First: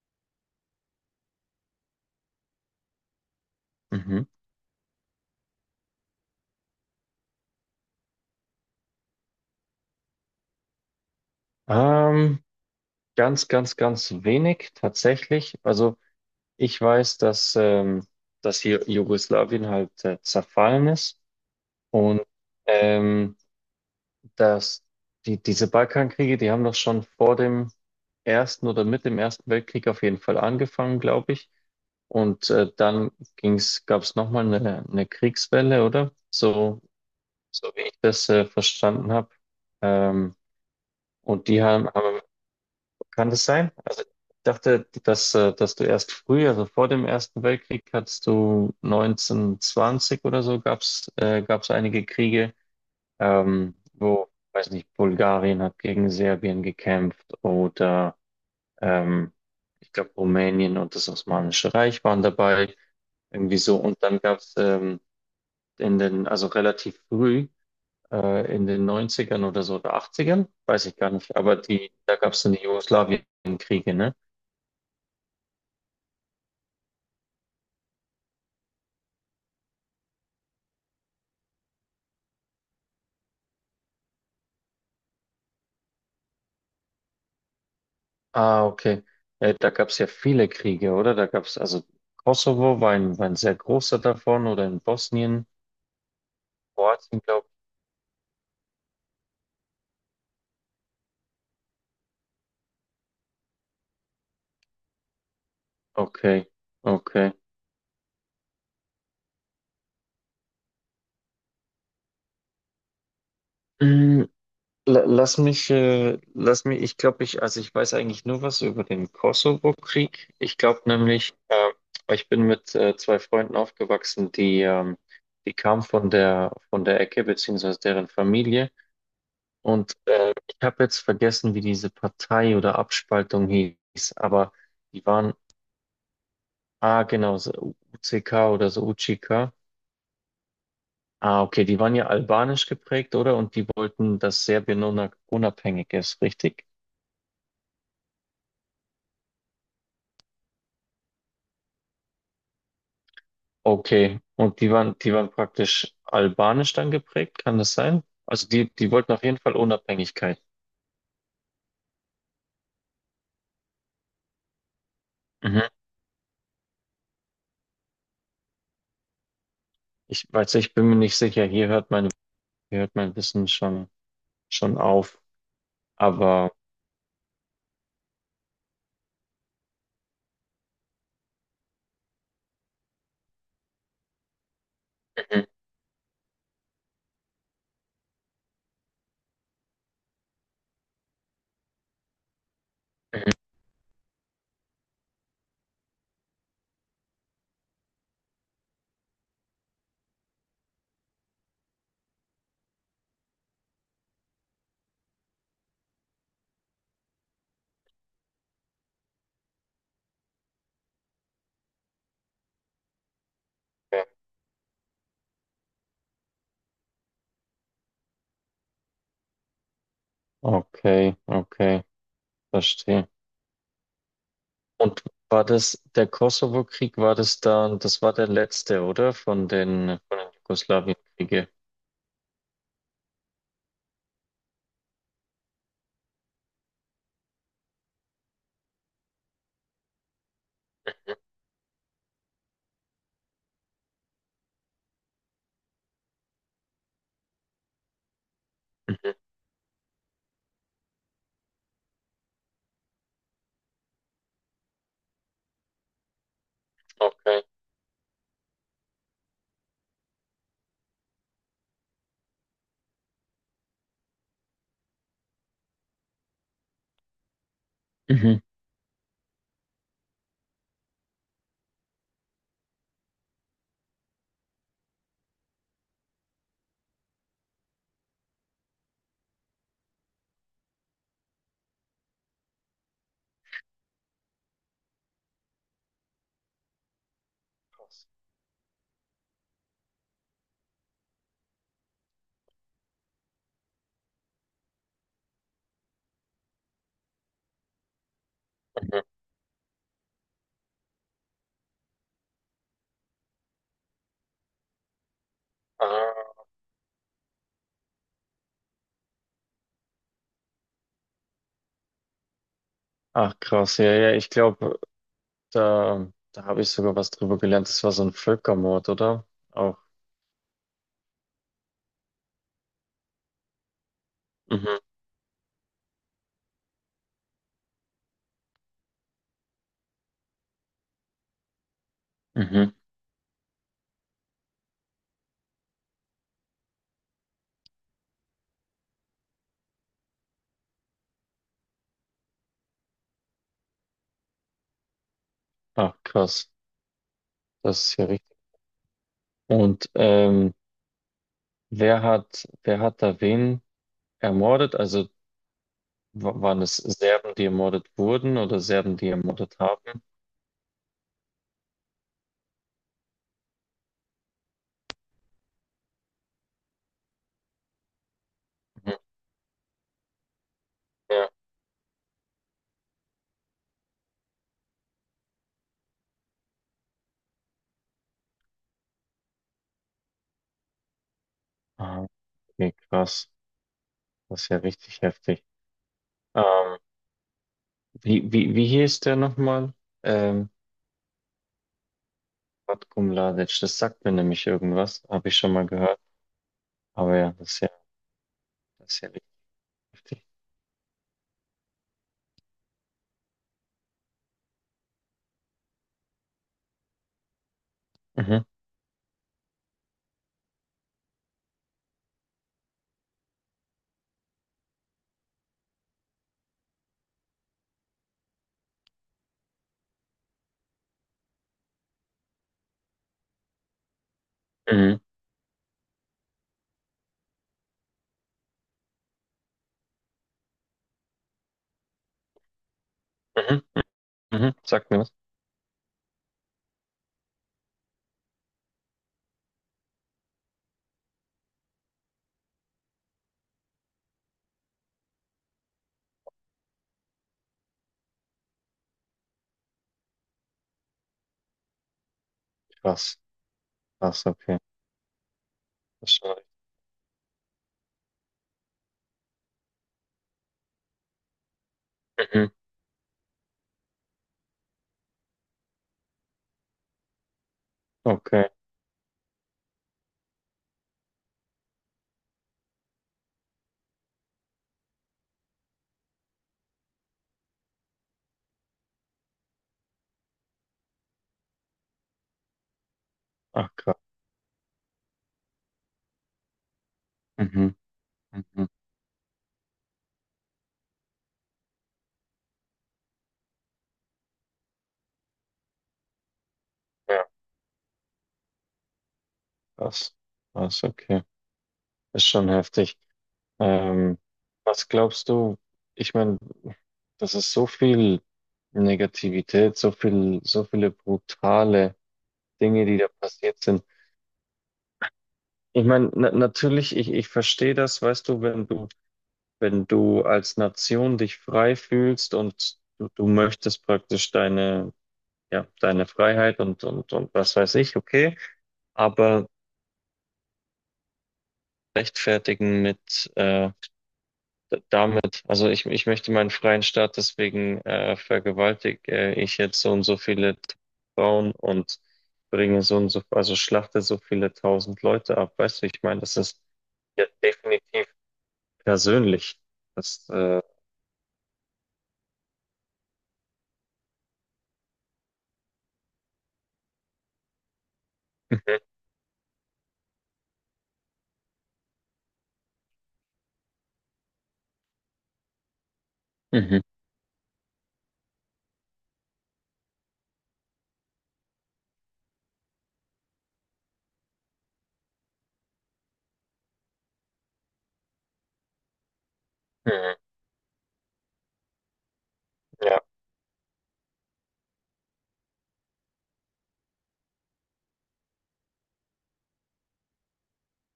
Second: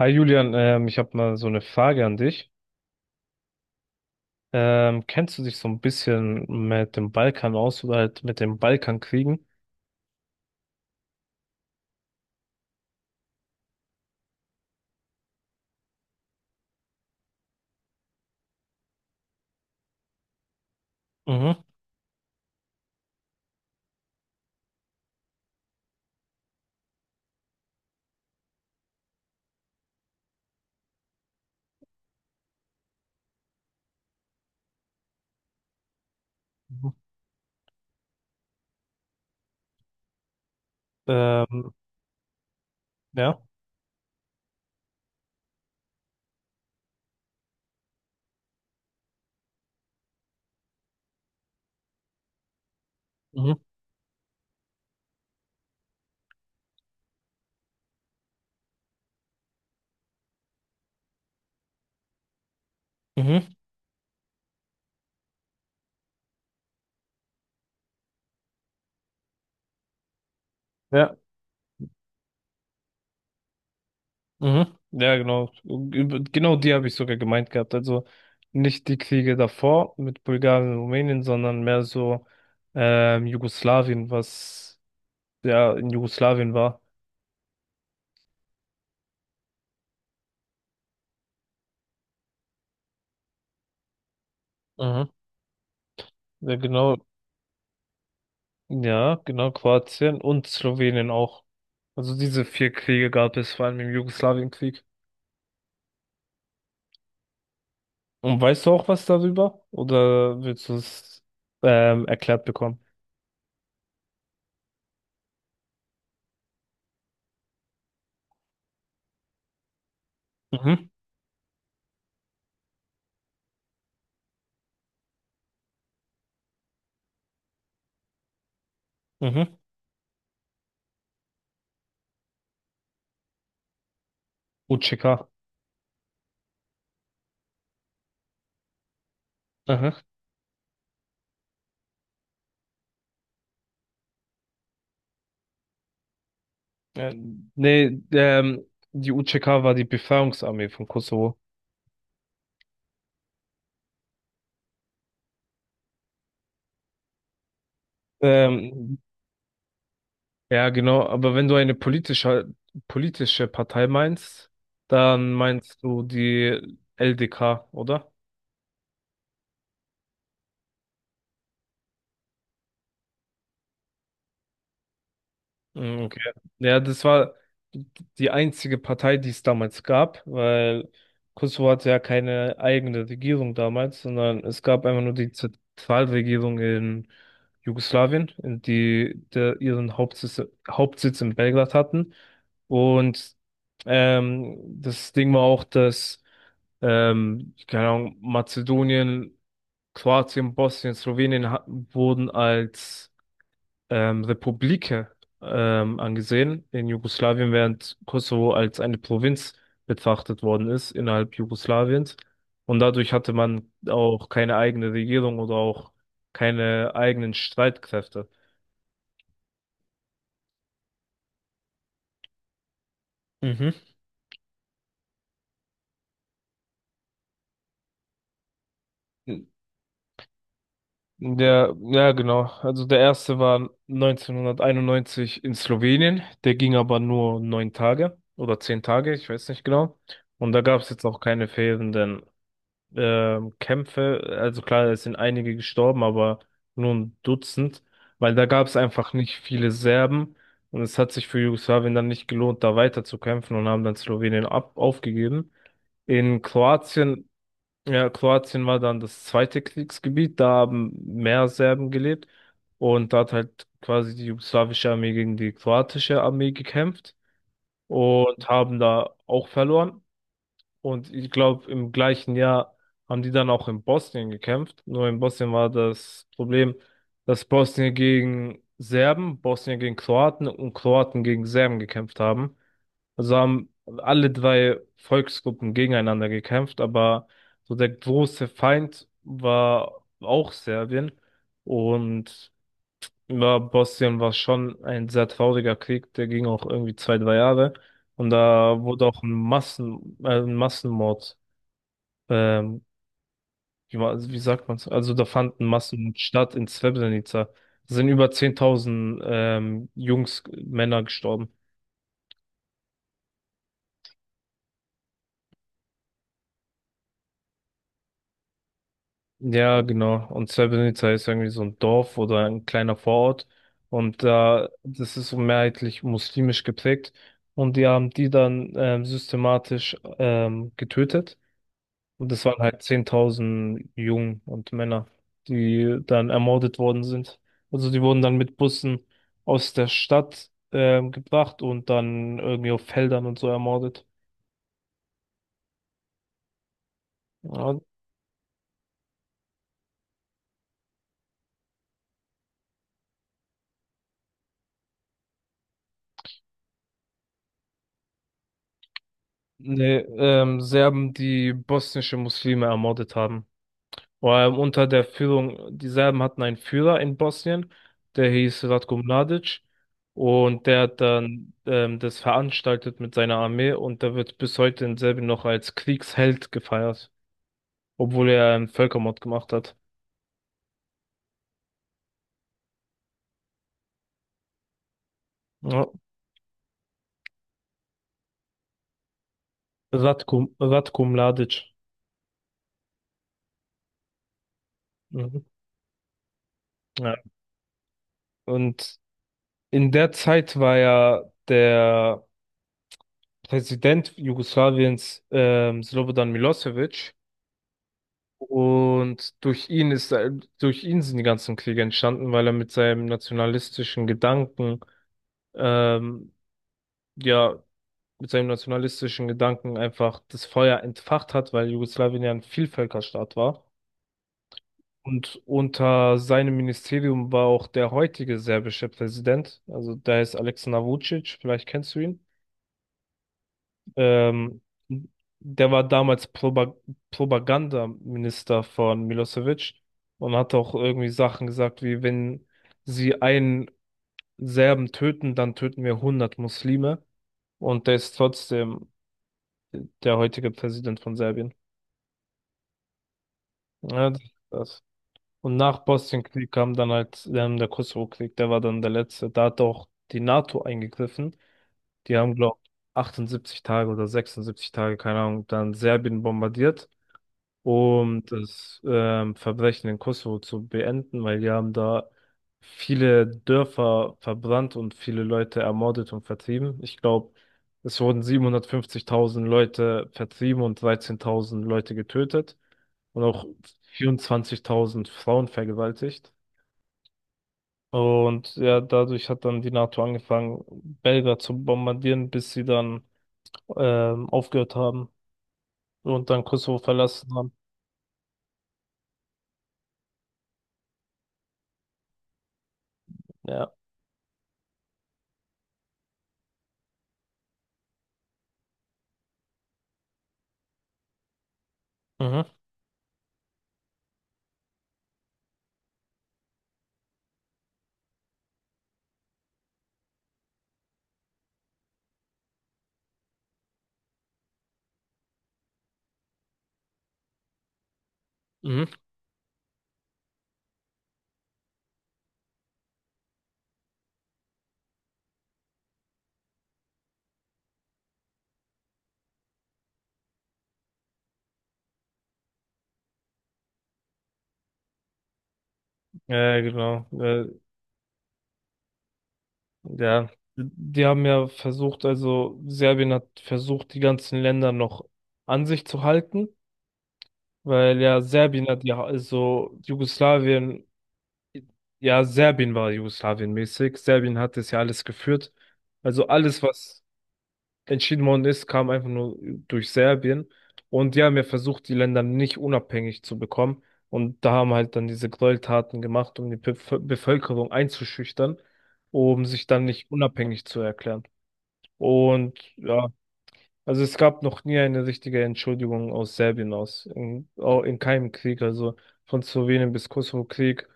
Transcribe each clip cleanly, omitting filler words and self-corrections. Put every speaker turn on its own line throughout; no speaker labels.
Hi Julian, ich habe mal so eine Frage an dich.
Mhm.
Kennst du dich so ein bisschen mit dem Balkan aus oder halt mit den Balkankriegen?
Ähm, ganz wenig tatsächlich. Also ich weiß, dass hier Jugoslawien halt zerfallen ist
Mhm.
und ähm, dass diese Balkankriege, die haben doch schon vor dem Ersten oder mit dem Ersten Weltkrieg auf jeden Fall angefangen, glaube ich. Und dann gab es nochmal eine Kriegswelle, oder? So,
Mhm.
so wie ich das verstanden habe. Ähm, und die
Ähm,
haben Kann
ja.
das sein? Also ich dachte, dass du erst früh, also vor dem Ersten Weltkrieg, hattest du 1920 oder so, gab's einige Kriege,
Mhm.
weiß nicht, Bulgarien hat gegen Serbien gekämpft oder ähm, ich glaube Rumänien und das Osmanische Reich waren dabei,
Mhm.
irgendwie so. Und dann gab's also relativ früh, in den neunzigern oder so oder achtzigern weiß ich gar
Ja.
nicht, aber die, da gab's dann die Jugoslawienkriege, ne?
Mhm. Ja, genau. Über- Genau die habe ich sogar gemeint gehabt. Also nicht die Kriege davor mit Bulgarien und Rumänien, sondern mehr so Jugoslawien, was ja in Jugoslawien war.
Ah, okay. Da gab es ja viele Kriege, oder? Da gab es also Kosovo war ein sehr großer davon oder in
Mhm.
Bosnien,
Ja, genau.
Kroatien, glaube
Ja, genau, Kroatien und Slowenien auch. Also diese vier Kriege gab es, vor allem im Jugoslawienkrieg.
ich. Okay, okay.
Und weißt du auch was darüber? Oder willst du es erklärt bekommen?
Mm, lass mich, also ich weiß eigentlich nur was über den Kosovo-Krieg. Ich glaube
Mhm,
nämlich, ich bin mit zwei Freunden aufgewachsen, die kamen von der Ecke, beziehungsweise deren Familie.
mhm.
Und ich habe jetzt vergessen, wie diese Partei oder Abspaltung hieß, aber die
UÇK.
waren, ah genau, so UCK oder so UCK.
Aha.
Ah, okay, die waren ja albanisch geprägt, oder? Und die wollten, dass Serbien unabhängig ist, richtig?
Äh, Nee, die UÇK war die Befreiungsarmee von Kosovo.
Okay, und die waren praktisch albanisch dann geprägt, kann das sein? Also die
Ähm,
wollten auf jeden Fall Unabhängigkeit.
ja, genau, aber wenn du eine politische Partei meinst, dann
Mhm.
meinst du die LDK, oder?
Ich weiß, ich bin mir nicht sicher. Hier hört mein Wissen schon auf.
Mm, okay.
Aber
Ja, das war die einzige Partei, die es damals gab, weil Kosovo hatte ja keine eigene Regierung damals, sondern es gab einfach nur die
mhm.
Zentralregierung in Jugoslawien, in die der ihren Hauptsitz in Belgrad hatten. Und ähm, das Ding war auch, dass keine Ahnung, Mazedonien, Kroatien, Bosnien, Slowenien wurden als Republike angesehen in Jugoslawien, während Kosovo als eine Provinz betrachtet worden ist innerhalb Jugoslawiens. Und dadurch hatte man auch keine eigene Regierung oder auch keine eigenen Streitkräfte.
Okay, okay. Verstehe.
Mhm.
Und war das der Kosovo-Krieg, das war der letzte, oder? Von den Jugoslawienkriege.
Der, ja, genau. Also der erste war 1991 in Slowenien. Der ging aber nur 9 Tage oder 10 Tage, ich weiß nicht genau. Und da gab es jetzt auch keine fehlenden Kämpfe, also klar, es sind einige gestorben, aber nur ein Dutzend, weil da gab es
Mhm.
einfach nicht viele Serben und es hat sich für Jugoslawien dann nicht gelohnt, da weiter zu kämpfen und haben dann Slowenien ab aufgegeben. In Kroatien,
Okay.
ja, Kroatien war dann das zweite Kriegsgebiet, da haben mehr Serben gelebt und da hat halt quasi die jugoslawische Armee gegen die kroatische Armee gekämpft
Mhm.
und haben da auch verloren. Und ich glaube, im gleichen Jahr haben die dann auch in Bosnien gekämpft. Nur in Bosnien war das Problem, dass Bosnien gegen Serben, Bosnien gegen Kroaten und Kroaten gegen Serben gekämpft haben. Also haben alle drei Volksgruppen gegeneinander gekämpft, aber so der große Feind war auch Serbien. Und ja, Bosnien war schon ein sehr trauriger Krieg, der ging auch irgendwie zwei, drei Jahre. Und da
Mhm.
wurde auch ein ein Massenmord, ähm, wie sagt man's? Also da fand ein Massenmord
Ah.
statt in Srebrenica. Da sind über 10.000 Jungs, Männer gestorben.
Ach, krass. Ja, ja, ich glaube, da habe ich sogar was drüber gelernt. Das war so ein Völkermord, oder? Auch.
Ja, genau. Und Srebrenica ist irgendwie so ein Dorf oder ein kleiner Vorort. Und da,
Mhm.
das ist so mehrheitlich muslimisch geprägt. Und die haben die dann systematisch getötet. Und das waren
Mhm.
halt 10.000 Jungen und Männer, die dann ermordet worden sind. Also die wurden dann mit Bussen aus der Stadt gebracht und dann irgendwie auf Feldern und so ermordet.
Ach, krass.
Ja,
Das ist ja richtig. Und wer hat da wen ermordet? Also waren es Serben, die ermordet wurden oder Serben, die ermordet
nee,
haben?
Serben, die bosnische Muslime ermordet haben. Unter der Führung, die Serben hatten einen Führer in Bosnien, der hieß
Mhm.
Ratko Mladic. Und der hat dann das veranstaltet mit seiner Armee und der wird bis heute in Serbien noch als Kriegsheld gefeiert. Obwohl er einen Völkermord gemacht hat.
Ja. Nee, krass. Das ist ja richtig heftig.
Ja.
Ähm, wie hieß der nochmal? Ähm,
Ratko Mladic.
Ratko Mladic. Das sagt mir nämlich irgendwas. Habe ich
Mhm.
schon mal gehört.
Ja.
Aber ja, das ist ja, das
Und
ist ja richtig
in der
heftig.
Zeit war ja der Präsident Jugoslawiens, Slobodan Milosevic.
Mhm,
Und durch ihn sind die ganzen Kriege entstanden, weil er mit seinem nationalistischen ähm, ja, mit seinem nationalistischen Gedanken einfach das Feuer entfacht hat, weil Jugoslawien ja ein Vielvölkerstaat war.
mhm,
Und unter seinem Ministerium war auch der heutige serbische Präsident, also der heißt Aleksandar Vučić, vielleicht kennst du ihn.
mhm, mhm.
Ähm,
Sagt mir was?
Der war damals Proba Propagandaminister von Milosevic und hat auch irgendwie Sachen gesagt, wie wenn sie einen Serben töten, dann töten wir 100 Muslime. Und der ist trotzdem der heutige Präsident von Serbien.
Krass.
Ja,
Krass, okay.
das, Und nach
Verstehe.
Bosnienkrieg kam dann halt der Kosovo-Krieg, der war dann der letzte. Da hat auch die NATO eingegriffen. Die haben,
Mhm.
glaube ich, 78 Tage oder 76 Tage, keine Ahnung, dann Serbien bombardiert, um
Okay.
das Verbrechen in Kosovo zu beenden, weil die haben da viele Dörfer verbrannt und viele Leute ermordet und vertrieben. Ich glaube, es wurden 750.000 Leute vertrieben und 13.000 Leute getötet und auch
Ach, krass.
24.000 Frauen vergewaltigt.
Mhm,
Und
mhm.
ja, dadurch hat dann die NATO angefangen, Belgrad zu bombardieren, bis sie dann aufgehört haben und dann Kosovo
Ja,
verlassen haben.
krass. Krass, okay. Ist schon heftig.
Ja.
Ähm, was glaubst du? Ich meine, das ist so viel Negativität, so viel, so viele brutale
Mhm.
Dinge, die da passiert sind. Ich meine, na natürlich, ich verstehe das, weißt du, wenn du, wenn du als Nation dich frei fühlst und du möchtest praktisch deine, ja, deine Freiheit und was weiß ich, okay,
Mhm.
aber rechtfertigen mit damit, also ich möchte meinen freien Staat, deswegen vergewaltige ich jetzt so und so viele Frauen und bringe so und so, also schlachte so viele tausend Leute ab. Weißt du, ich meine, das
Ja, ja,
ist
genau.
ja definitiv persönlich. Das,
Ja, die haben ja versucht, also Serbien hat versucht, die ganzen Länder noch an sich zu halten, weil ja Serbien
mhm,
hat ja, also Jugoslawien, ja, Serbien war Jugoslawien mäßig. Serbien hat das ja alles geführt. Also alles,
mhm,
was entschieden worden ist, kam einfach nur durch Serbien. Und die haben ja versucht, die Länder nicht unabhängig zu bekommen. Und da haben halt dann diese Gräueltaten gemacht, um die Bevölkerung einzuschüchtern, um sich dann nicht
mhm,
unabhängig zu erklären. Und
ja,
ja, also es gab noch nie eine richtige Entschuldigung aus Serbien aus, in, auch in keinem Krieg, also von Slowenien bis Kosovo-Krieg.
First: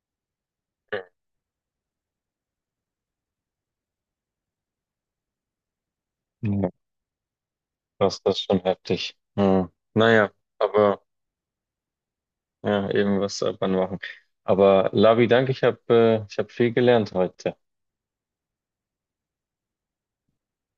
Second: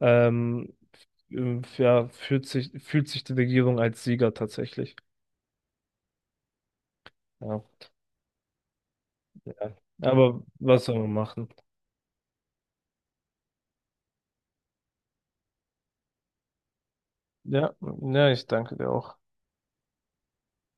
Ähm, ja, fühlt sich die Regierung als Sieger tatsächlich.
mhm, ja,
Ja.
das ist schon heftig. Mhm.
Ja.
Naja,
Aber was soll
aber
man machen?
ja, eben was soll man machen. Aber Lavi, danke, ich habe ich hab viel gelernt heute.
Ja, ja, ich danke dir auch.